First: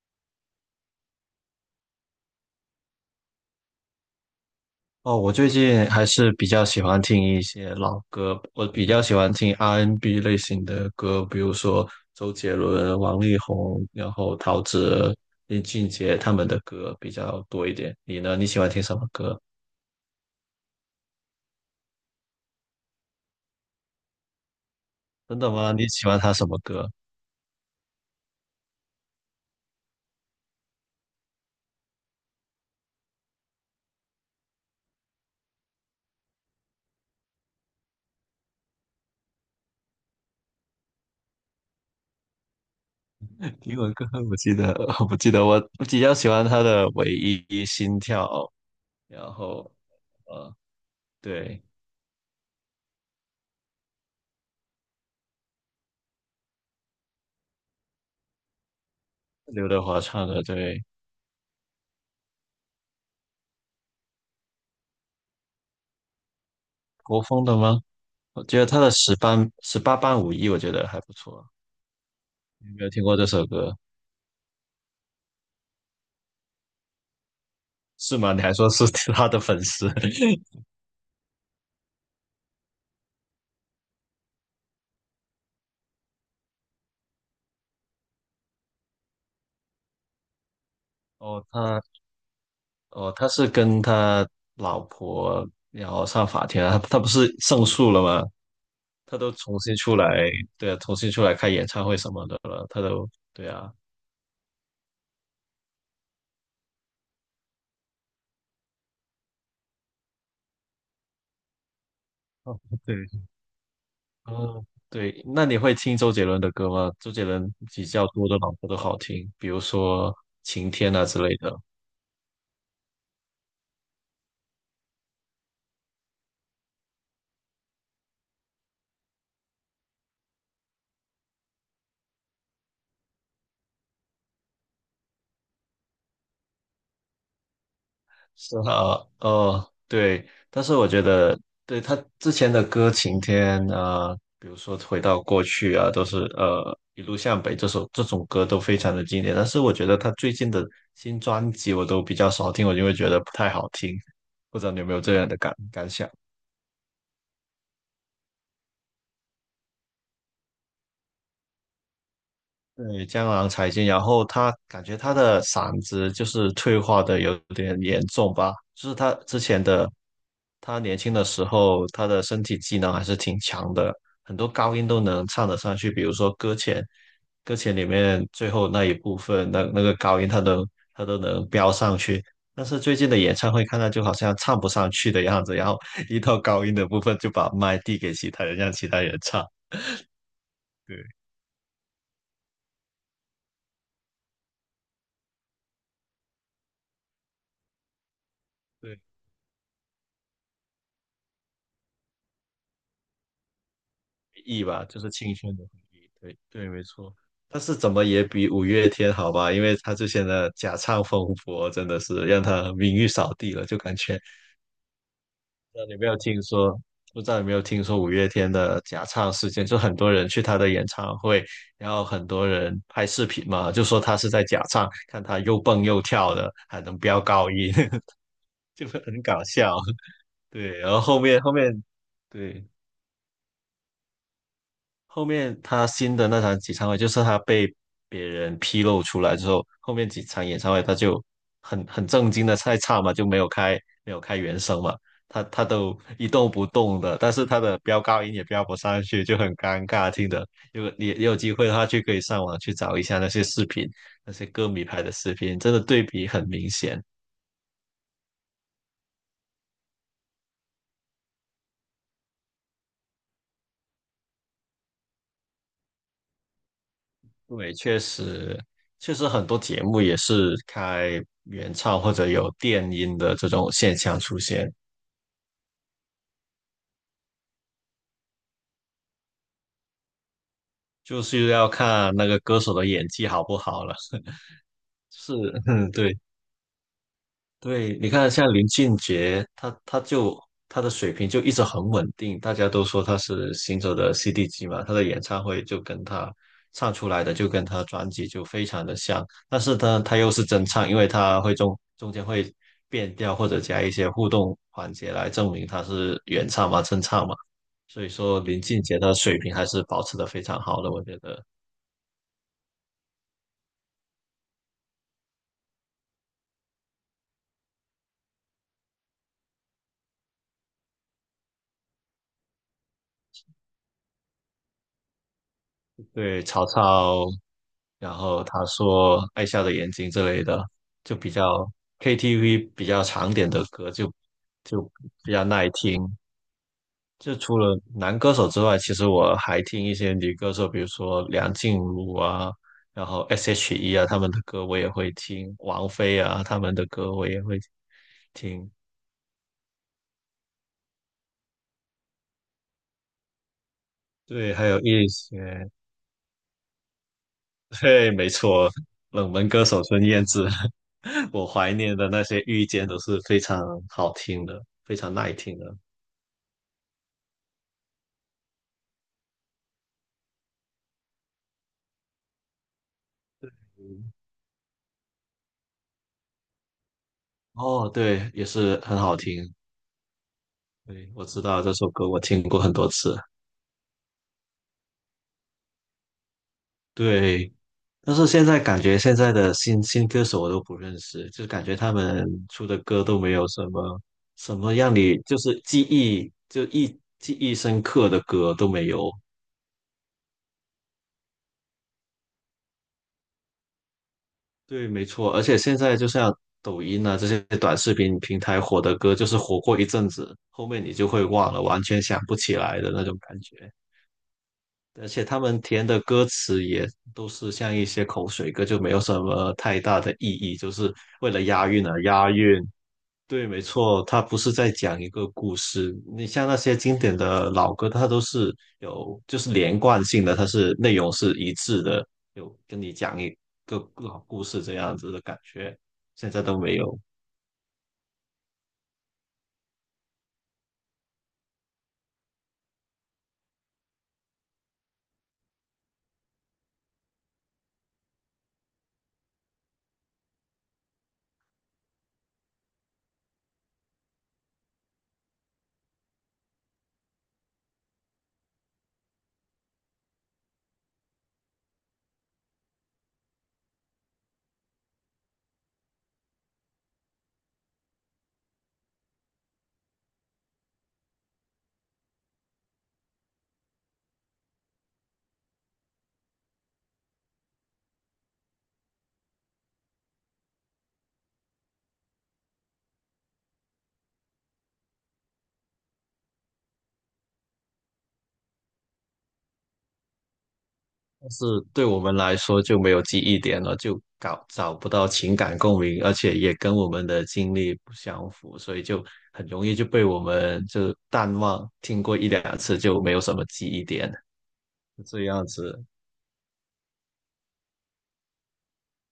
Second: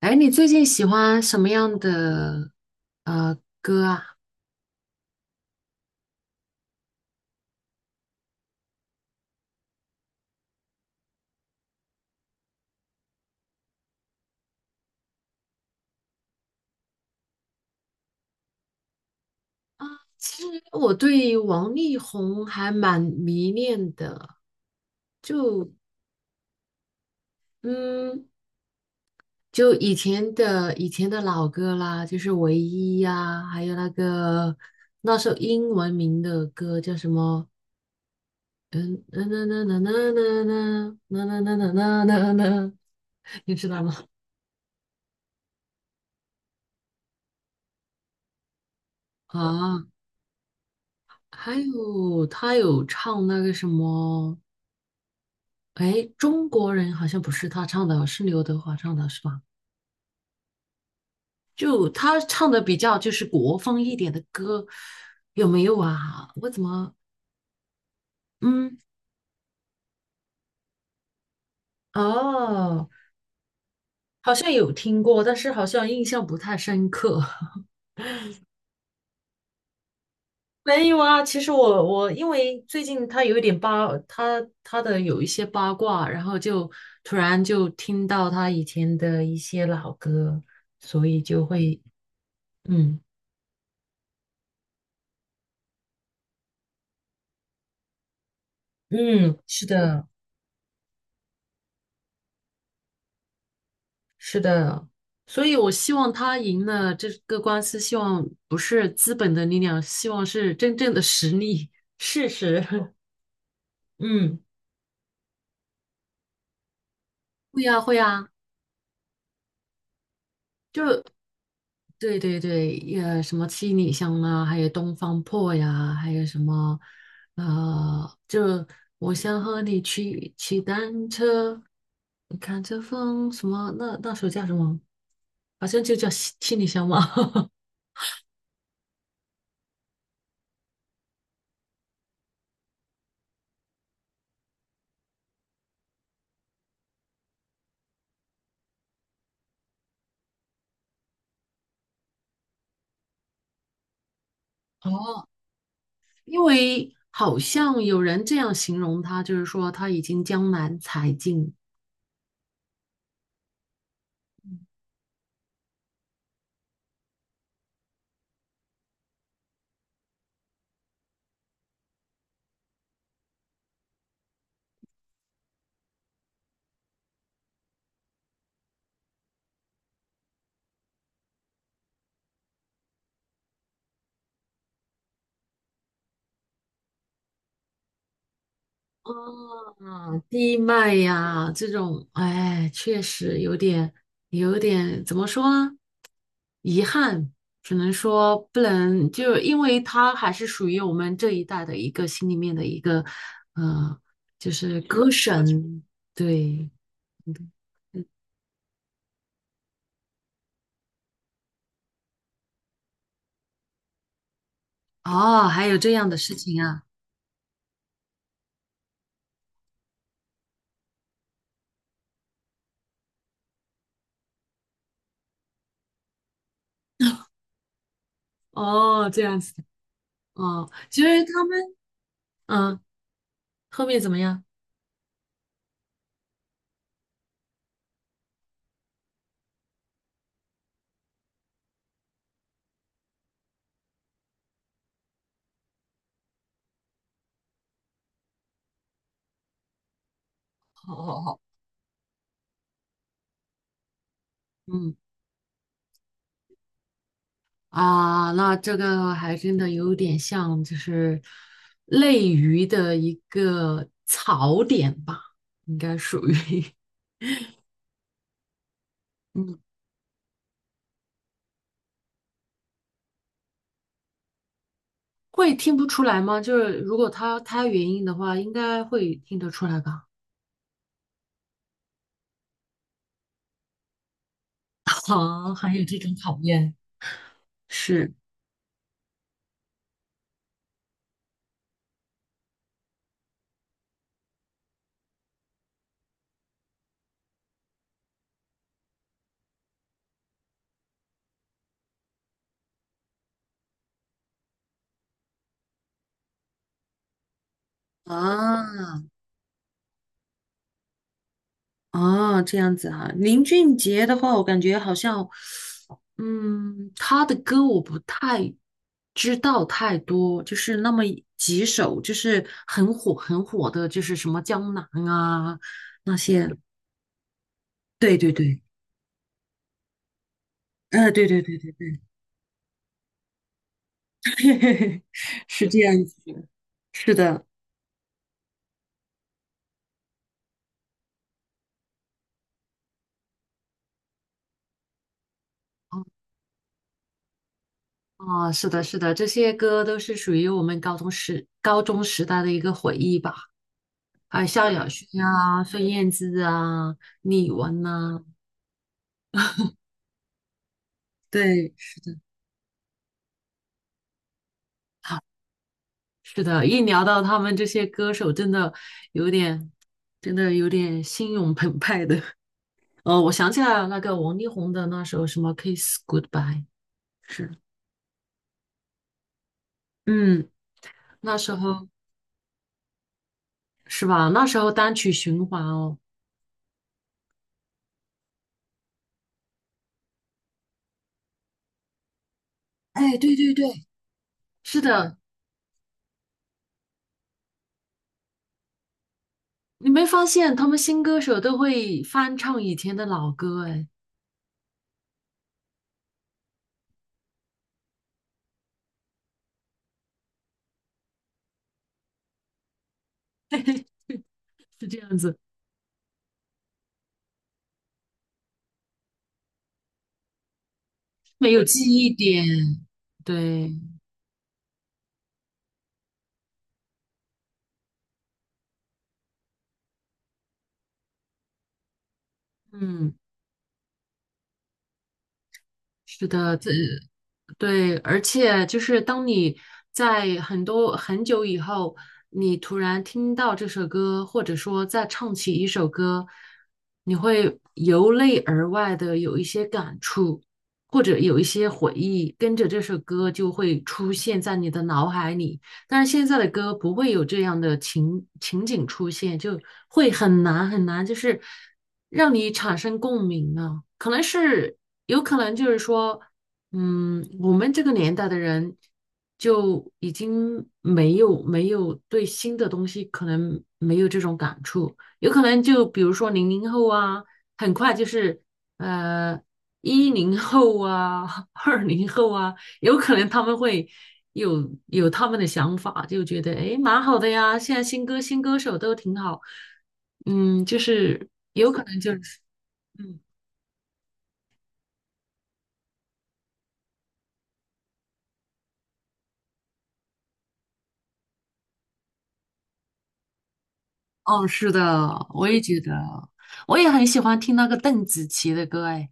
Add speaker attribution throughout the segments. Speaker 1: 哎，你最近喜欢什么样的歌啊？
Speaker 2: 哦，我最近还是比较喜欢听一些老歌，我比较喜欢听 R&B n 类型的歌，比如说周杰伦、王力宏，然后陶喆、林俊杰他们的歌比较多一点。你呢？你喜欢听什么歌？
Speaker 1: 啊，其实我对王力宏还蛮迷恋的，
Speaker 2: 真的
Speaker 1: 就
Speaker 2: 吗？你喜欢他什么歌？
Speaker 1: 嗯，就以前的老歌啦，就是《唯一》呀，还有那首英文名的歌叫什么？嗯，嗯嗯嗯嗯嗯嗯那，你 知
Speaker 2: 英
Speaker 1: 道吗？
Speaker 2: 文歌，我记得，我记得我比较喜欢他的《唯一心跳》，然后
Speaker 1: 啊，
Speaker 2: 呃，
Speaker 1: 还
Speaker 2: 对，
Speaker 1: 有他有唱那个什么。哎，中国人好像不是他唱的，是刘德华唱的，是吧？
Speaker 2: 刘德华唱的，对，
Speaker 1: 就他唱的比较就是国风一点的歌，有没有啊？我怎么，
Speaker 2: 国风的吗？我觉得
Speaker 1: 嗯，
Speaker 2: 他的十班十八般武艺，我觉得还不错。你没
Speaker 1: 哦，
Speaker 2: 有听过这首歌
Speaker 1: 好像有听过，但是好像印象不太深刻。
Speaker 2: 是吗？你还说是他的粉丝？
Speaker 1: 没有啊，其实我因为最近他有一点八，他的有一些八卦，然后就突然就听到他以前的一些老歌，所以就
Speaker 2: 哦，
Speaker 1: 会，
Speaker 2: 他
Speaker 1: 嗯
Speaker 2: 哦，他是跟他老婆然后上法庭啊，他不是胜诉了吗？他都
Speaker 1: 嗯，
Speaker 2: 重
Speaker 1: 是
Speaker 2: 新出
Speaker 1: 的。
Speaker 2: 来，对啊，重新出来开演唱会什么的了，对啊，
Speaker 1: 是的，所以我希望他赢了这个官司，希望不是资本的力量，希望是真正的实力、事
Speaker 2: 哦，
Speaker 1: 实。
Speaker 2: 对，
Speaker 1: 嗯，
Speaker 2: 哦，对，那你会听周杰伦的歌吗？周杰伦
Speaker 1: 会呀，
Speaker 2: 比
Speaker 1: 会
Speaker 2: 较
Speaker 1: 呀，
Speaker 2: 多的老婆都好听，比如说《晴天》
Speaker 1: 就
Speaker 2: 啊之类的。
Speaker 1: 对对对，也什么七里香啊，还有东方破呀，还有什么，就我想和你去骑单车，你看这风什么，那候叫什么？好像就叫七里香嘛。
Speaker 2: 是啊，哦，对，但是我觉得，对他之前的歌《晴天》啊，比如说《回到过去》啊，都是一路向北这首这种歌都非常的经典。但是我觉得他最近的新专辑我都比较少听，我就会觉得不太好听。不知道你有没有这
Speaker 1: 哦，
Speaker 2: 样的感想？
Speaker 1: 因为好像有人这样形容他，就是说他已经江南才尽
Speaker 2: 对，江郎才尽，然后他感觉他的嗓子就是退化的有点严重吧，就是他之前的，他年轻的时候，他的身体机能还是挺强的，很多高音都能唱得上去，比如说《搁浅》，《搁浅》里面最后那一部分，那个高音他都能飙上去，但是最近的演唱会看他就好像唱不上去的样子，然后 一到高音的部分就把麦递给其他人，让其他人唱，
Speaker 1: 啊，低脉
Speaker 2: 对
Speaker 1: 呀这种，哎，确实有点，有点怎么说呢？遗憾，只能说不
Speaker 2: 对，
Speaker 1: 能，就因为他还是属于我们这一代的一个心里面的一个，呃，就
Speaker 2: 艺
Speaker 1: 是
Speaker 2: 吧，就
Speaker 1: 歌
Speaker 2: 是清轩的回
Speaker 1: 神，
Speaker 2: 忆。对对，
Speaker 1: 对，
Speaker 2: 没错。
Speaker 1: 嗯
Speaker 2: 但是怎么也比五月天好吧，因为他之前的假唱风波真的是让他名誉扫地了，就感觉。
Speaker 1: 哦，还有
Speaker 2: 不知道
Speaker 1: 这
Speaker 2: 你有没
Speaker 1: 样的
Speaker 2: 有
Speaker 1: 事
Speaker 2: 听
Speaker 1: 情
Speaker 2: 说？
Speaker 1: 啊，
Speaker 2: 不知道有没有听说五月天的假唱事件？就很多人去他的演唱会，然后很多人拍视频嘛，就说他是在假唱，看他又蹦又跳的，还能飙高音，就很
Speaker 1: 哦，这样
Speaker 2: 搞
Speaker 1: 子的，
Speaker 2: 笑。
Speaker 1: 哦，
Speaker 2: 对，然后
Speaker 1: 其实
Speaker 2: 后面
Speaker 1: 他们。
Speaker 2: 对
Speaker 1: 嗯。后面怎么样？
Speaker 2: 他新的那场演唱会，就是他被别人披露出来之后，后面几场演唱会他就很正经的在唱嘛，就没有开原声嘛，他都一动不动的，但是他的飙高音也飙不上去，就很尴尬听的。如果
Speaker 1: 好
Speaker 2: 你也
Speaker 1: 好
Speaker 2: 有
Speaker 1: 好，
Speaker 2: 机会的话，就可以上网去找一下那些视频，那些歌迷
Speaker 1: 嗯
Speaker 2: 拍的视频，真的对比很明显。
Speaker 1: 啊，那这个还真的有点像，就是类鱼的一个槽点吧，应该属于
Speaker 2: 对，确实。确实，很多
Speaker 1: 嗯，
Speaker 2: 节目也是开原唱或者有电音的这种现象出现。
Speaker 1: 会听不出来吗？就是如果他原因的话，应该会听得出来吧？
Speaker 2: 就是要看那个歌手的演技好不好了。是，
Speaker 1: 啊，还有
Speaker 2: 嗯，
Speaker 1: 这种
Speaker 2: 对
Speaker 1: 考验，
Speaker 2: 对，你
Speaker 1: 是
Speaker 2: 看像林俊杰，他的水平就一直很稳定，大家都说他是行走的 CD 机嘛，他的演唱会就跟他唱出来的就跟他专辑就非常的像，但是呢，他又是真唱，因为他会中间会变调或者加一些互动环节来证明他是原唱嘛，真唱嘛，所以说林俊杰
Speaker 1: 啊
Speaker 2: 的水平还是保持的非常好的，我觉得。
Speaker 1: 啊，这样子啊，林俊杰的话，我感觉好像。嗯，他的歌我不太知道太多，就是那么几首，就是很火很火的，就是什么江南啊那
Speaker 2: 对，
Speaker 1: 些。
Speaker 2: 曹操然
Speaker 1: 对对
Speaker 2: 后
Speaker 1: 对，
Speaker 2: 他说《爱笑的眼睛》之类的，
Speaker 1: 嗯，
Speaker 2: 就
Speaker 1: 对
Speaker 2: 比
Speaker 1: 对对
Speaker 2: 较
Speaker 1: 对，
Speaker 2: KTV 比较长点的歌就 比较
Speaker 1: 是
Speaker 2: 耐
Speaker 1: 这
Speaker 2: 听。
Speaker 1: 样子的，是
Speaker 2: 就
Speaker 1: 的。
Speaker 2: 除了男歌手之外，其实我还听一些女歌手，比如说梁静茹啊，然后 S.H.E 啊，他们的歌我也会听，王菲啊，他们的歌我也会
Speaker 1: 啊，是
Speaker 2: 听。
Speaker 1: 的，是的，这些歌都是属于我们高中时代的一个回忆吧。还有
Speaker 2: 对，还
Speaker 1: 萧
Speaker 2: 有
Speaker 1: 亚轩
Speaker 2: 一
Speaker 1: 啊、
Speaker 2: 些，
Speaker 1: 孙燕姿啊、李玟
Speaker 2: 对，
Speaker 1: 呐、
Speaker 2: 没错，冷门歌手孙燕姿，我怀
Speaker 1: 对，
Speaker 2: 念
Speaker 1: 是
Speaker 2: 的
Speaker 1: 的。
Speaker 2: 那些遇见都是非常好听的，非常耐听的。
Speaker 1: 是的，一聊到他们这些歌手，真的有点，心涌澎湃的。哦，我想起来了，那个王力宏的那首什么《Kiss Goodbye》，是，
Speaker 2: 哦，对，也是很好听。
Speaker 1: 嗯，
Speaker 2: 对，我
Speaker 1: 那
Speaker 2: 知
Speaker 1: 时
Speaker 2: 道这
Speaker 1: 候
Speaker 2: 首歌，我听过很多次。
Speaker 1: 是吧？那时候单曲循环哦。
Speaker 2: 对，但是现在感觉现在的新歌手我都不认识，就感觉他们出的歌
Speaker 1: 哎，
Speaker 2: 都没
Speaker 1: 对
Speaker 2: 有
Speaker 1: 对
Speaker 2: 什
Speaker 1: 对，
Speaker 2: 么
Speaker 1: 是
Speaker 2: 让你
Speaker 1: 的，
Speaker 2: 就是记忆深刻的歌都没有。
Speaker 1: 你没发现他们新歌手都会翻唱以前的老歌？哎，
Speaker 2: 对，没错。而且现在就像抖音啊这些短视频平台火的歌，就是火过一阵子，后面你就会忘了，完全想不起来的那种感觉。
Speaker 1: 是这
Speaker 2: 而
Speaker 1: 样
Speaker 2: 且
Speaker 1: 子，
Speaker 2: 他们填的歌词也都是像一些口水歌，就没有什么太大的意义，就是为了
Speaker 1: 没有
Speaker 2: 押
Speaker 1: 记
Speaker 2: 韵而
Speaker 1: 忆
Speaker 2: 押
Speaker 1: 点。
Speaker 2: 韵。对，没
Speaker 1: 对，
Speaker 2: 错，它不是在讲一个故事。你像那些经典的老歌，它都是有就是连贯性的，它是内容是一致的，有跟你
Speaker 1: 嗯，
Speaker 2: 讲一个老故事这样子的感觉，
Speaker 1: 是
Speaker 2: 现在
Speaker 1: 的，
Speaker 2: 都没有。
Speaker 1: 对，而且就是当你在很多很久以后，你突然听到这首歌，或者说再唱起一首歌，你会由内而外的有一些感触，或者有一些回忆，跟着这首歌就会出现在你的脑海里。但是现在的歌不会有这样的情景出现，就会很难很难，就是让你产生共鸣啊。可能是有可能就是说。嗯，我们这个年代的人就已经没有对新的东西可能没有这种感触，有可能就比如说00后啊，很快就是呃10后啊、20后啊，有可能他们会有他们的想法，就觉得诶蛮好的呀，现在新歌手都挺好，嗯，就是
Speaker 2: 但是
Speaker 1: 有可
Speaker 2: 对我
Speaker 1: 能就
Speaker 2: 们来
Speaker 1: 是。
Speaker 2: 说就没有记
Speaker 1: 嗯。
Speaker 2: 忆点了，就搞找不到情感共鸣，而且也跟我们的经历不相符，所以就很容易就被我们就淡忘，听过一两次就没有什么记忆点，
Speaker 1: 哦，是
Speaker 2: 是
Speaker 1: 的，
Speaker 2: 这样
Speaker 1: 我也觉
Speaker 2: 子。
Speaker 1: 得，我也很喜欢听那个邓紫棋的歌，哎，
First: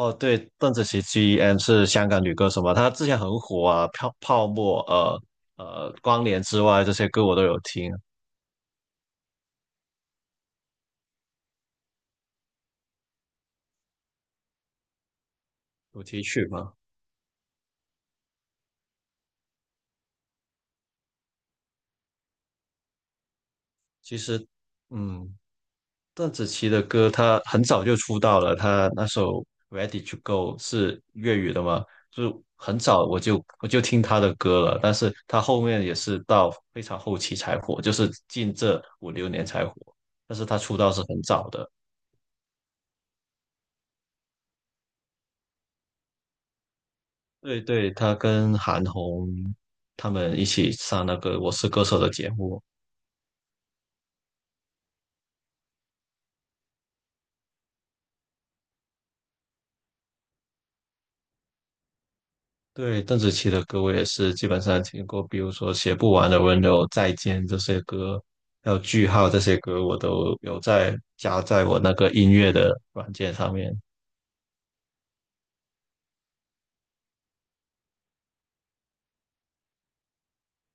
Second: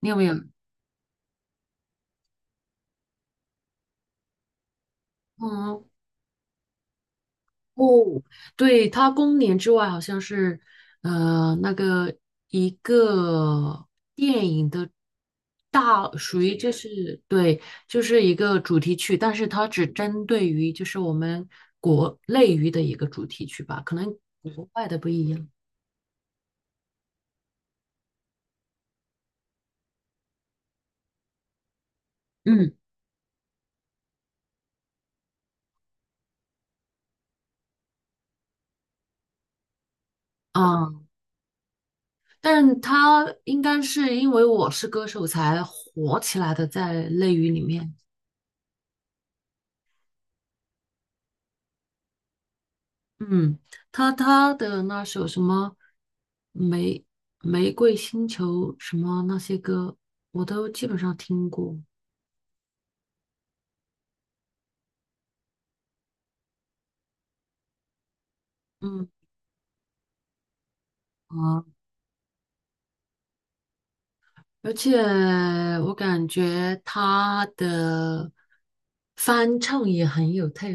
Speaker 1: 你有没有？
Speaker 2: 对，邓紫棋 GEM 是香港女歌手嘛，她之前很火啊，泡沫，
Speaker 1: 嗯，
Speaker 2: 光年之外这些歌我都有听，
Speaker 1: 哦，对，她《公年之外》好像是，那个一个电影的
Speaker 2: 主
Speaker 1: 大，
Speaker 2: 题
Speaker 1: 属
Speaker 2: 曲
Speaker 1: 于就
Speaker 2: 嘛。
Speaker 1: 是对，就是一个主题曲，但是它只针对于就是我们国内娱的一个主题曲吧，可能
Speaker 2: 其实，
Speaker 1: 国外的不一
Speaker 2: 嗯，
Speaker 1: 样。
Speaker 2: 邓紫棋的歌，她很早就出道了，她那首《Ready to Go》是粤语的嘛，就
Speaker 1: 嗯，
Speaker 2: 很早我就听她的歌了，但是她后面也是到非常后期才火，就是近这五六年才火，但是她出道是
Speaker 1: 啊。
Speaker 2: 很早的。
Speaker 1: 但是他应该是因为我是歌手才火起来的，在内娱里
Speaker 2: 对对，
Speaker 1: 面，
Speaker 2: 她跟韩红他们一起上那个《我是歌手》的节目，
Speaker 1: 嗯，他的那首什么玫玫瑰星球什么那些歌，我都基本上听过，
Speaker 2: 对，邓紫棋的歌我也是基本上听过，比如说《写不完的温柔》《再见》这些歌，还有
Speaker 1: 嗯
Speaker 2: 《句号》这些歌，我都有在加在
Speaker 1: 啊，
Speaker 2: 我那个音乐的软件上面。
Speaker 1: 而且我感觉他的翻唱也很有特，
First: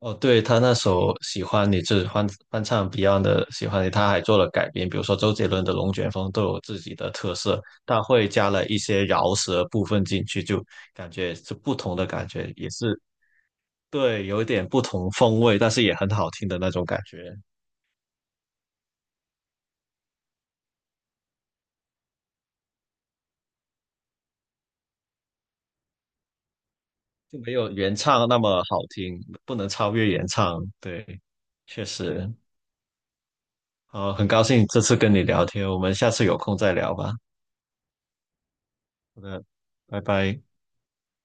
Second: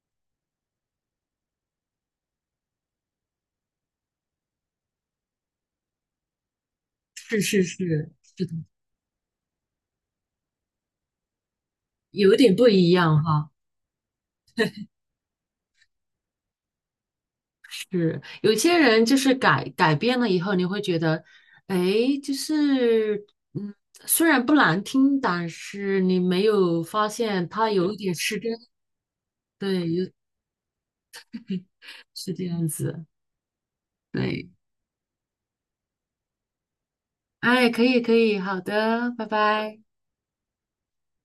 Speaker 2: 哦，对，他那首《喜欢你》就是翻唱 Beyond 的《喜欢你》，他还做了改编，比如说周杰伦的《龙卷风》都有自己的特
Speaker 1: 是
Speaker 2: 色，
Speaker 1: 是是
Speaker 2: 他会
Speaker 1: 是
Speaker 2: 加
Speaker 1: 的，
Speaker 2: 了一些饶舌部分进去，就感觉是不同的感
Speaker 1: 有
Speaker 2: 觉，
Speaker 1: 点不
Speaker 2: 也
Speaker 1: 一
Speaker 2: 是
Speaker 1: 样哈。
Speaker 2: 对，有一点不同风味，但是也很好听的那种感觉。
Speaker 1: 是，有些人就是改变了以后，你会觉得，哎，就是嗯，虽然不难听，但是你没有发
Speaker 2: 就
Speaker 1: 现
Speaker 2: 没
Speaker 1: 他
Speaker 2: 有
Speaker 1: 有
Speaker 2: 原
Speaker 1: 一点
Speaker 2: 唱
Speaker 1: 失
Speaker 2: 那
Speaker 1: 真，
Speaker 2: 么好听，不能
Speaker 1: 对，
Speaker 2: 超越原唱。对，确实，
Speaker 1: 是这样子，
Speaker 2: 好，很高
Speaker 1: 对，
Speaker 2: 兴这次跟你聊天，我们下次有空再聊吧。
Speaker 1: 哎，可以可以，好的，
Speaker 2: 好
Speaker 1: 拜
Speaker 2: 的，
Speaker 1: 拜。
Speaker 2: 拜拜。